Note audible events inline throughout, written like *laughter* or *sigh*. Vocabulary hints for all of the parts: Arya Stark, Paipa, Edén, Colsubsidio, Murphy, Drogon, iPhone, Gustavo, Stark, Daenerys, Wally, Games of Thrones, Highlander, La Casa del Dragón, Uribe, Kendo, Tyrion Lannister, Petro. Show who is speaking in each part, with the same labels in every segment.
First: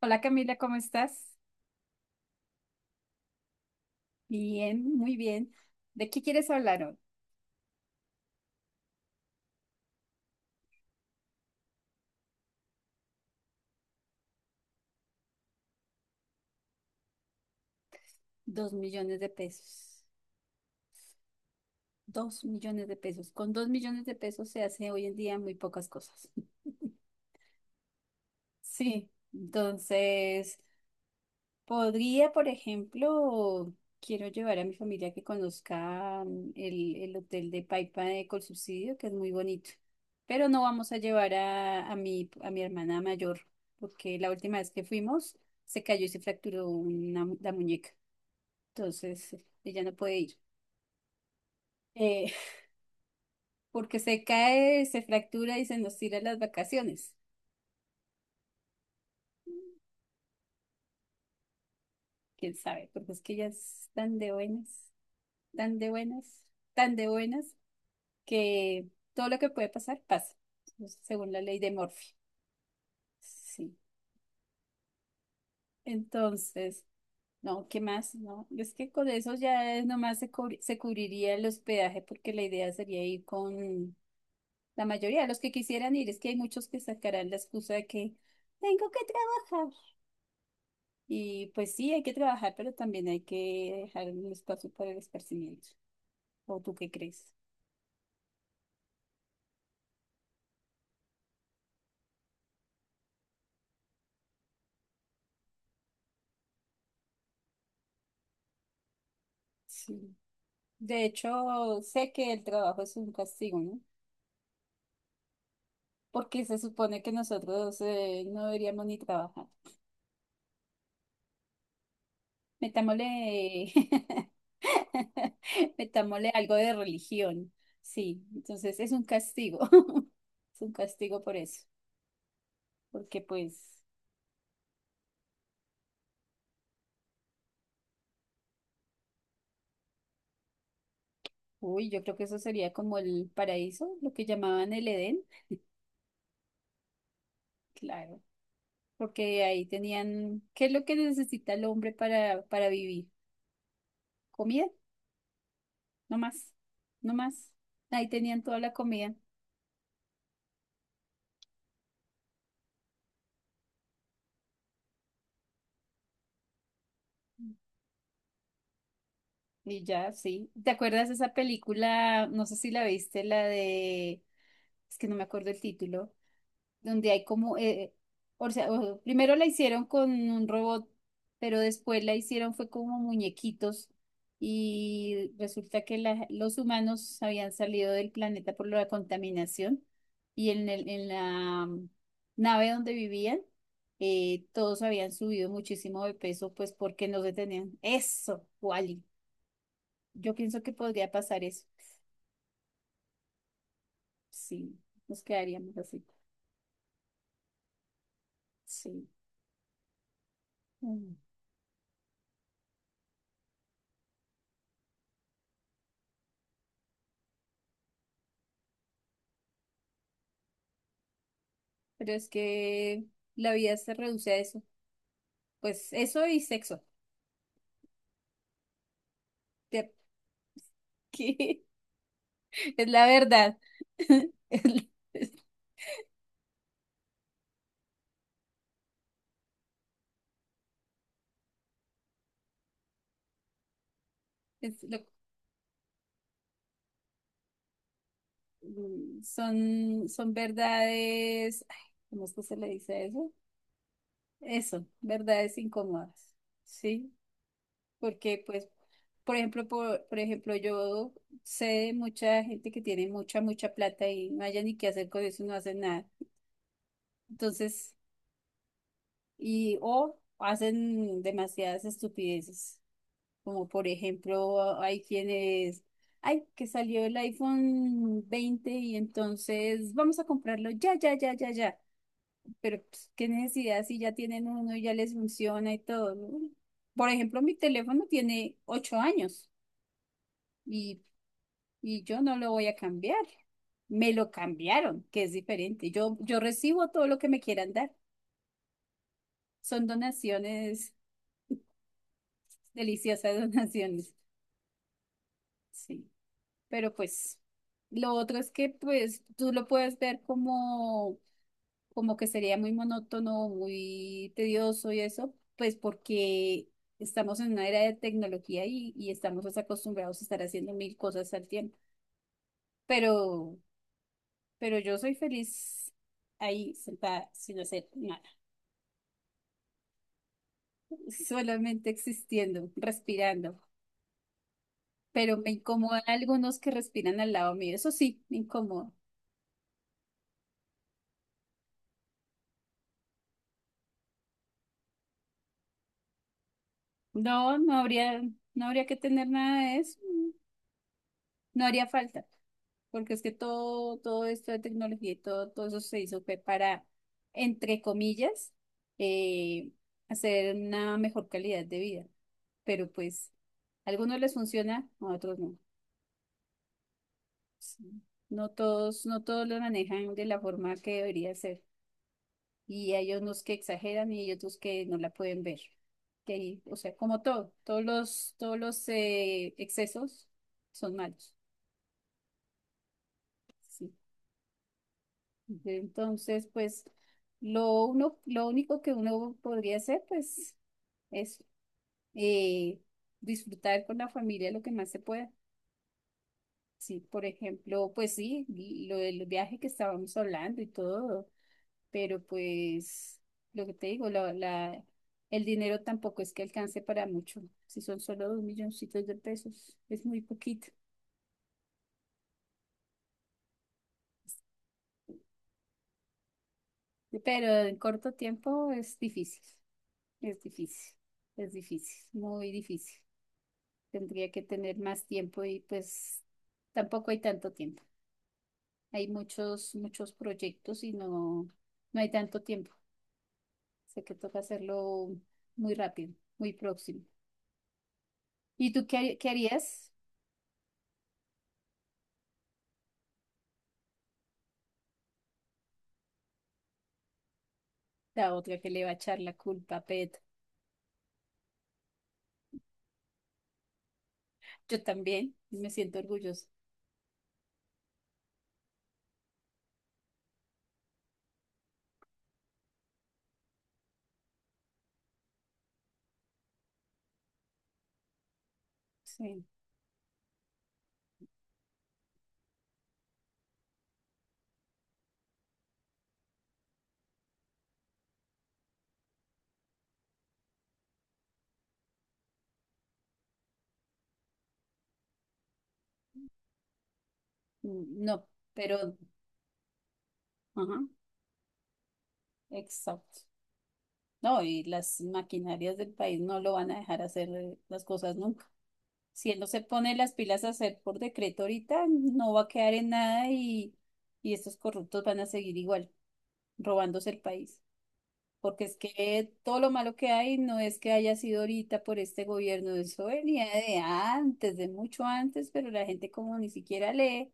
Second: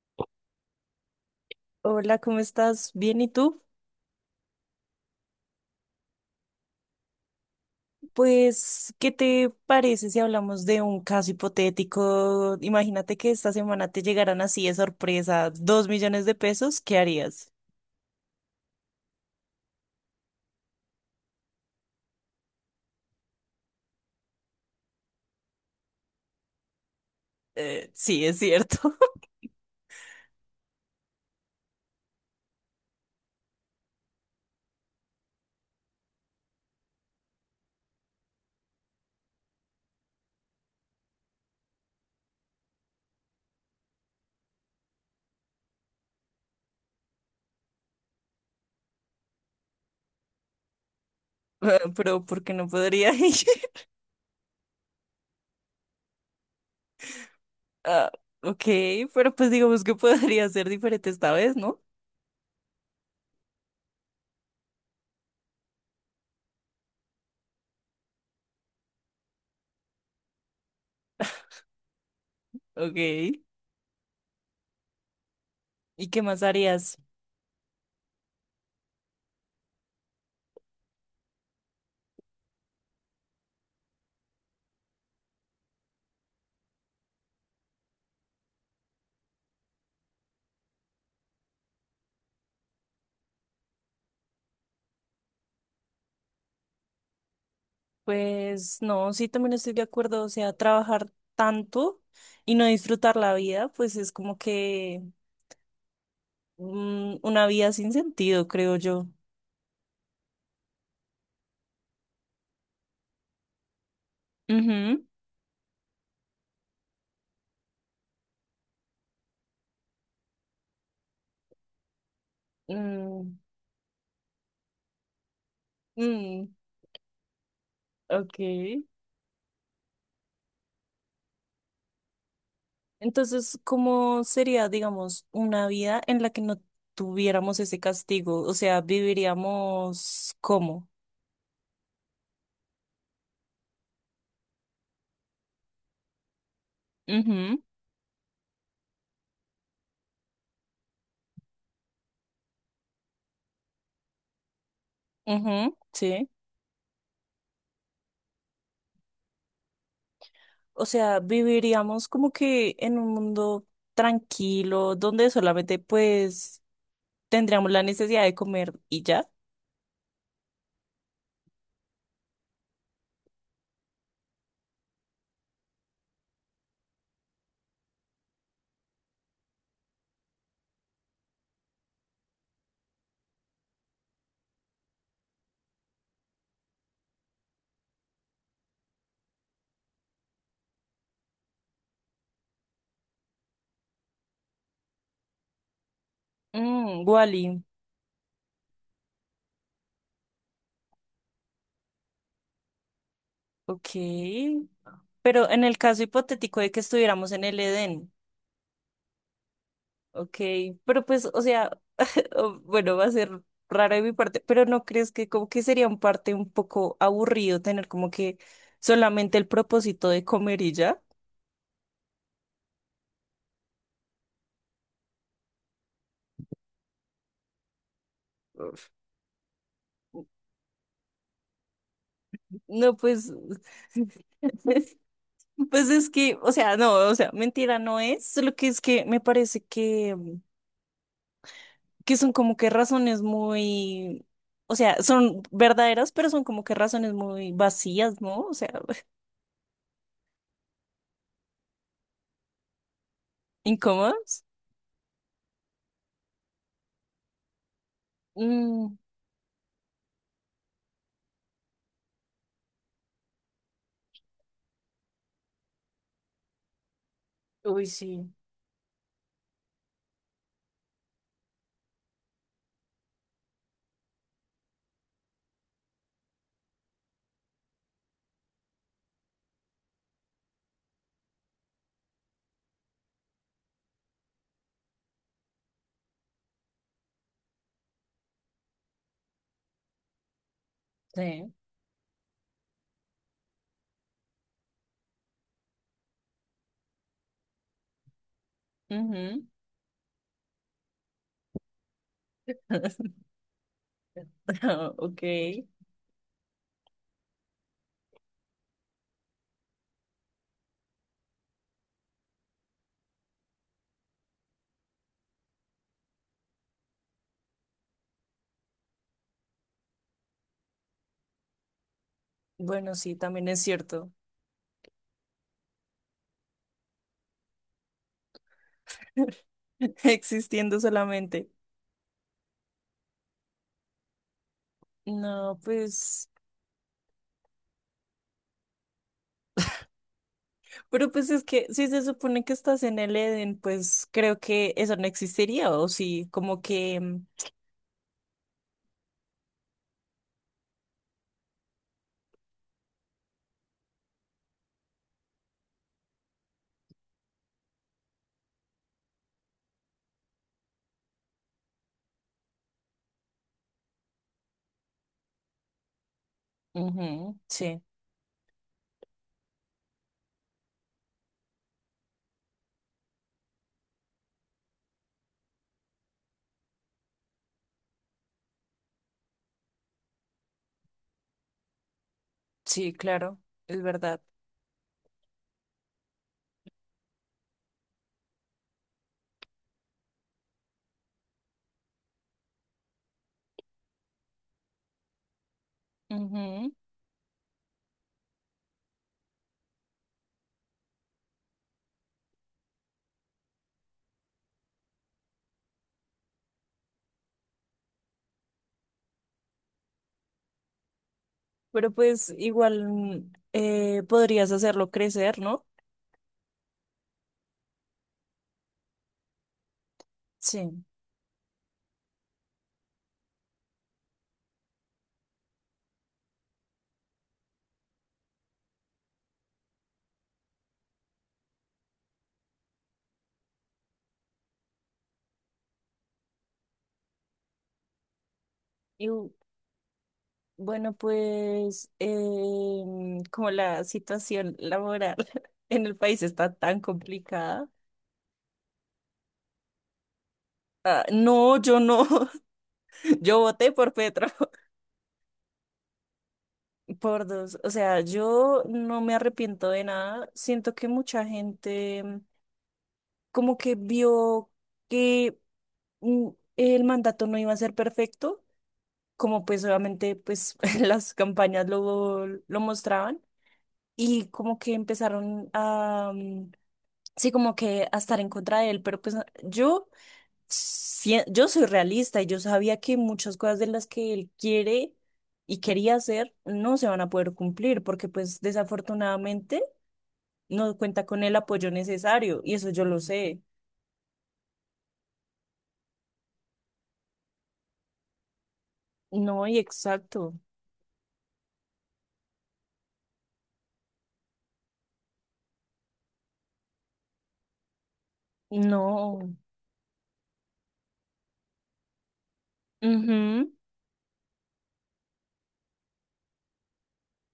Speaker 1: Hola, Camila, ¿cómo estás?
Speaker 2: Hola, ¿cómo estás? ¿Bien y tú?
Speaker 1: Bien, muy bien. ¿De qué quieres hablar hoy?
Speaker 2: Pues, ¿qué te parece si hablamos de un caso hipotético? Imagínate que esta semana te llegaran así de sorpresa 2 millones de pesos, ¿qué harías?
Speaker 1: Dos millones de pesos. Dos millones de pesos. Con dos millones de pesos se hace hoy en día muy pocas cosas. *laughs*
Speaker 2: Sí, es cierto.
Speaker 1: Sí, entonces podría, por ejemplo, quiero llevar a mi familia que conozca el hotel de Paipa de Colsubsidio, que es muy bonito. Pero no vamos a llevar a mi hermana mayor, porque la última vez que fuimos se cayó y se fracturó la muñeca. Entonces, ella no puede ir.
Speaker 2: *laughs* Ah, pero
Speaker 1: Eh,
Speaker 2: ¿por qué no podría ir?
Speaker 1: *laughs*
Speaker 2: *laughs*
Speaker 1: porque se cae, se fractura y se nos tira las vacaciones.
Speaker 2: Ah, ok, pero pues digamos que podría ser diferente esta vez, ¿no?
Speaker 1: ¿Quién sabe? Porque es que ella es tan de buenas, tan de buenas, tan de buenas, que todo lo que puede pasar, pasa, pues, según la ley de Murphy.
Speaker 2: Ok, ¿y
Speaker 1: Sí.
Speaker 2: qué más
Speaker 1: Entonces,
Speaker 2: harías?
Speaker 1: no, ¿qué más? No, es que con eso ya es nomás se cubriría el hospedaje, porque la idea sería ir con la mayoría de los que quisieran ir. Es que hay muchos que sacarán la excusa de que tengo que trabajar. Y pues sí, hay que trabajar, pero también hay que dejar un espacio para el esparcimiento. ¿O tú qué crees?
Speaker 2: Pues no, sí, también estoy de acuerdo, o sea, trabajar tanto y no disfrutar la vida, pues es como que... una vida sin sentido, creo yo.
Speaker 1: Sí. De hecho, sé que el trabajo es un castigo, ¿no?
Speaker 2: Ujú.
Speaker 1: Porque se supone que nosotros no deberíamos ni trabajar. Metámosle,
Speaker 2: Mm,
Speaker 1: *laughs* metámosle
Speaker 2: mm,
Speaker 1: algo de religión. Sí, entonces
Speaker 2: ok.
Speaker 1: es un castigo. *laughs* Es un castigo por eso, porque
Speaker 2: Entonces,
Speaker 1: pues,
Speaker 2: ¿cómo sería, digamos, una vida en la que no tuviéramos ese castigo? O sea, viviríamos cómo...
Speaker 1: uy, yo creo que eso sería como el paraíso, lo que llamaban el Edén,
Speaker 2: Ujú.
Speaker 1: claro, porque ahí tenían, ¿qué es lo que necesita el hombre para vivir? Comida,
Speaker 2: Ujú,
Speaker 1: no
Speaker 2: sí.
Speaker 1: más, no más. Ahí tenían toda la comida
Speaker 2: O sea, viviríamos como que en un mundo tranquilo, donde solamente pues tendríamos la necesidad de comer y ya.
Speaker 1: y ya, sí. ¿Te acuerdas de esa película? No sé si la viste, la de, es que no me acuerdo el título, donde hay como, primero la hicieron con un robot, pero después la hicieron fue como muñequitos y resulta que los humanos habían salido del planeta por la contaminación y en la nave donde vivían, todos habían subido muchísimo de peso, pues
Speaker 2: Mm,
Speaker 1: porque no se
Speaker 2: Wally,
Speaker 1: tenían. Eso, Wally. Yo pienso que podría pasar eso.
Speaker 2: ok.
Speaker 1: Sí, nos
Speaker 2: Pero en
Speaker 1: quedaríamos
Speaker 2: el caso
Speaker 1: así.
Speaker 2: hipotético de que estuviéramos en el Edén.
Speaker 1: Sí.
Speaker 2: Ok, pero
Speaker 1: Mm.
Speaker 2: pues, o sea, *laughs* bueno, va a ser raro de mi parte, pero ¿no crees que como que sería un parte un poco aburrido tener como que solamente el propósito de comer y ya?
Speaker 1: Pero es que la vida se reduce a eso. Pues eso y sexo.
Speaker 2: Uf.
Speaker 1: Te- *laughs* que Es
Speaker 2: No,
Speaker 1: la
Speaker 2: pues,
Speaker 1: verdad. *laughs*
Speaker 2: *laughs* pues es que, o sea, no, o sea, mentira no es, solo que es que me parece que son como que razones muy, o
Speaker 1: Es- la- es
Speaker 2: sea,
Speaker 1: lo-
Speaker 2: son verdaderas, pero son como que razones muy vacías, ¿no? O sea, *laughs*
Speaker 1: son, son verdades. Ay, ¿cómo es que se le dice a eso?
Speaker 2: incómodas.
Speaker 1: Eso, verdades incómodas. ¿Sí? Porque, pues,
Speaker 2: Mm,
Speaker 1: por ejemplo, yo sé de mucha gente que tiene mucha plata y no haya ni qué hacer con eso, no hacen nada.
Speaker 2: uy,
Speaker 1: Entonces,
Speaker 2: sí.
Speaker 1: y o hacen demasiadas estupideces. Como por ejemplo, hay quienes, ay, que salió el iPhone 20 y entonces vamos a comprarlo, ya, ya, ya, ya, ya. Pero pues, qué necesidad si ya tienen uno y ya les funciona y todo, ¿no? Por ejemplo, mi teléfono tiene 8 años y,
Speaker 2: Sí.
Speaker 1: y yo no lo voy a cambiar. Me lo cambiaron, que es diferente. Yo recibo todo lo que me quieran dar.
Speaker 2: Ujú.
Speaker 1: Son donaciones,
Speaker 2: *laughs*
Speaker 1: deliciosas *laughs* donaciones.
Speaker 2: Ok.
Speaker 1: Sí. Pero pues lo otro es que pues tú lo puedes ver como, como que sería muy monótono, muy tedioso y eso, pues porque estamos en una era de tecnología y estamos, pues, acostumbrados a estar haciendo mil cosas al tiempo.
Speaker 2: Bueno, sí, también
Speaker 1: Pero,
Speaker 2: es cierto.
Speaker 1: pero yo soy feliz ahí sentada sin hacer nada,
Speaker 2: *laughs* Existiendo solamente.
Speaker 1: solamente existiendo, respirando. Pero me
Speaker 2: No,
Speaker 1: incomoda
Speaker 2: pues,
Speaker 1: algunos que respiran al lado mío, eso sí, me incomoda.
Speaker 2: pero pues es que si se supone que estás en el Edén, pues creo que eso no existiría, o sí, como que... mm,
Speaker 1: No, no habría, no habría que tener nada de eso. No haría falta, porque es que todo esto de tecnología y todo, todo eso se hizo fue para, entre comillas, eh, hacer una mejor calidad de vida. Pero pues, a algunos les funciona, a otros no.
Speaker 2: ujú, sí,
Speaker 1: Sí. No todos lo manejan de la forma que debería ser. Y hay unos que exageran y hay otros que no la pueden ver. Que ahí, o sea, como todo, todos los excesos son malos.
Speaker 2: sí, claro, es
Speaker 1: Sí.
Speaker 2: verdad.
Speaker 1: Entonces, pues lo único que uno podría hacer, pues, es eh, disfrutar con la familia lo que más se pueda.
Speaker 2: Ujú.
Speaker 1: Sí, por ejemplo, pues sí, y lo del viaje que estábamos hablando y todo, pero pues lo que te digo, el dinero tampoco es que alcance para mucho. Si son solo dos milloncitos de pesos, es muy poquito.
Speaker 2: Pero pues igual podrías hacerlo crecer, ¿no?
Speaker 1: Pero en corto tiempo es difícil, es
Speaker 2: Sí.
Speaker 1: difícil, es difícil, muy difícil. Tendría que tener más tiempo y pues tampoco hay tanto tiempo. Hay muchos, muchos proyectos y no, no hay tanto tiempo. Sé que toca hacerlo muy rápido, muy próximo. ¿Y tú qué, qué harías?
Speaker 2: Bueno, pues como la situación laboral *laughs* en el país está tan complicada.
Speaker 1: La otra que le va a echar la culpa a Pet.
Speaker 2: Ah, no, yo no. *laughs* Yo voté por Petro,
Speaker 1: Yo también me siento orgullosa.
Speaker 2: *laughs* por dos. O sea, yo no me arrepiento de nada. Siento que mucha gente como que vio que mm, el mandato no iba a ser perfecto,
Speaker 1: Sí.
Speaker 2: como pues obviamente pues *laughs* las campañas lo mostraban y como que empezaron a... mm, sí, como que a estar en contra de él, pero pues yo, yo soy realista y yo sabía que muchas cosas de las que él quiere y quería hacer no se van a poder cumplir
Speaker 1: Mm,
Speaker 2: porque
Speaker 1: no,
Speaker 2: pues
Speaker 1: pero,
Speaker 2: desafortunadamente no
Speaker 1: ajá,
Speaker 2: cuenta con el apoyo necesario y eso yo lo
Speaker 1: exacto.
Speaker 2: sé.
Speaker 1: No, y las maquinarias del país no lo van a dejar hacer las cosas nunca. Si él no
Speaker 2: No, y
Speaker 1: se pone las
Speaker 2: exacto,
Speaker 1: pilas a hacer por decreto ahorita, no va a quedar en nada y estos corruptos van a seguir igual, robándose el país. Porque es que
Speaker 2: no.
Speaker 1: todo lo malo que hay no es que haya sido ahorita por este gobierno, eso venía
Speaker 2: Ujú.
Speaker 1: de antes, de mucho antes, pero la gente como ni siquiera lee,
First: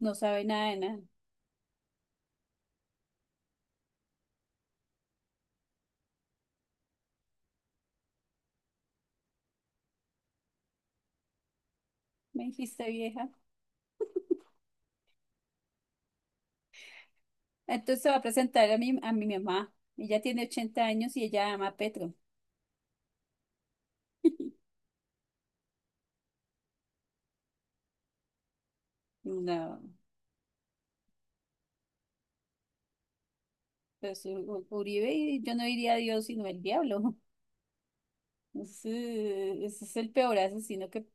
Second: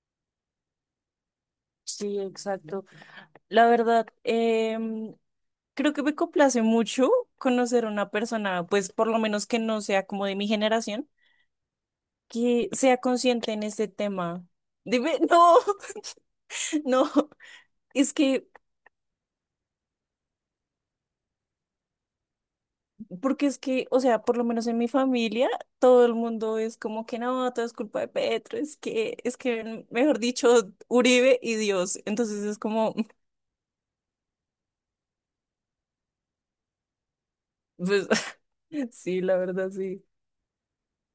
Speaker 1: no sabe nada de nada.
Speaker 2: Sí, exacto. La verdad, creo que me complace mucho conocer a una persona, pues por lo menos que no sea como de mi generación
Speaker 1: Me
Speaker 2: que
Speaker 1: dijiste
Speaker 2: sea
Speaker 1: vieja.
Speaker 2: consciente en este tema. Dime, no, *laughs* no,
Speaker 1: Entonces se
Speaker 2: es
Speaker 1: va a
Speaker 2: que,
Speaker 1: presentar a a mi mamá. Ella tiene 80 años y ella ama a Petro.
Speaker 2: porque es que, o sea, por lo menos en mi familia, todo el mundo es como que no, todo es culpa de Petro, es que, es
Speaker 1: No,
Speaker 2: que, mejor dicho, Uribe y Dios. Entonces es como,
Speaker 1: pues Uribe, y yo no diría a Dios sino el diablo.
Speaker 2: *laughs* pues, *laughs* sí, la verdad,
Speaker 1: Ese es
Speaker 2: sí,
Speaker 1: el peor asesino que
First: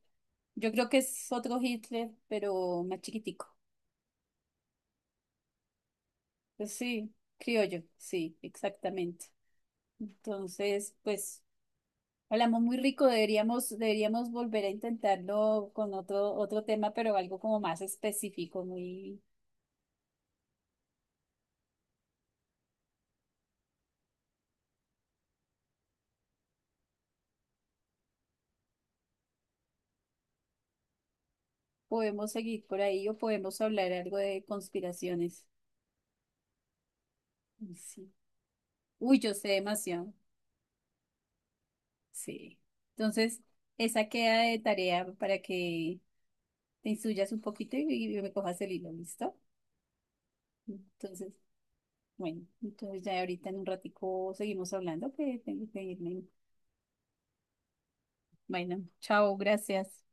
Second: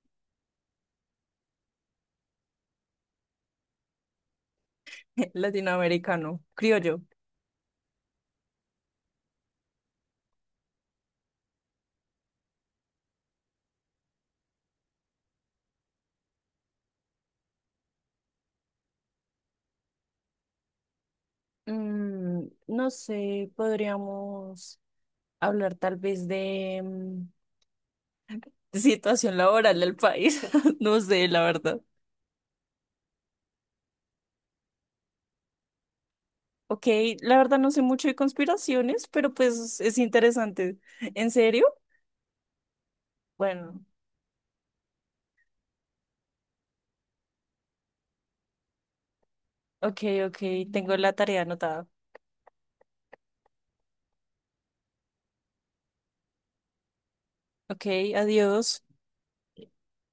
Speaker 1: yo creo que es otro Hitler, pero más chiquitico.
Speaker 2: *laughs* latinoamericano,
Speaker 1: Pues
Speaker 2: criollo.
Speaker 1: sí, criollo, sí, exactamente. Entonces, pues hablamos muy rico, deberíamos volver a intentarlo con otro tema, pero algo como más específico, muy,
Speaker 2: No sé, podríamos hablar tal vez de situación laboral del país, *laughs* no sé, la verdad.
Speaker 1: podemos seguir por ahí o podemos hablar algo de conspiraciones.
Speaker 2: Ok, la verdad no sé mucho
Speaker 1: Sí.
Speaker 2: de conspiraciones,
Speaker 1: Uy, yo
Speaker 2: pero
Speaker 1: sé
Speaker 2: pues es
Speaker 1: demasiado.
Speaker 2: interesante. ¿En serio?
Speaker 1: Sí. Entonces,
Speaker 2: Bueno,
Speaker 1: esa queda de tarea para que te instruyas un poquito y me cojas el hilo, ¿listo?
Speaker 2: ok, ok, tengo la
Speaker 1: Entonces,
Speaker 2: tarea anotada.
Speaker 1: bueno, entonces ya ahorita en un ratico seguimos hablando, que tengo que irme.
Speaker 2: Ok, adiós.
Speaker 1: Bueno, chao, gracias.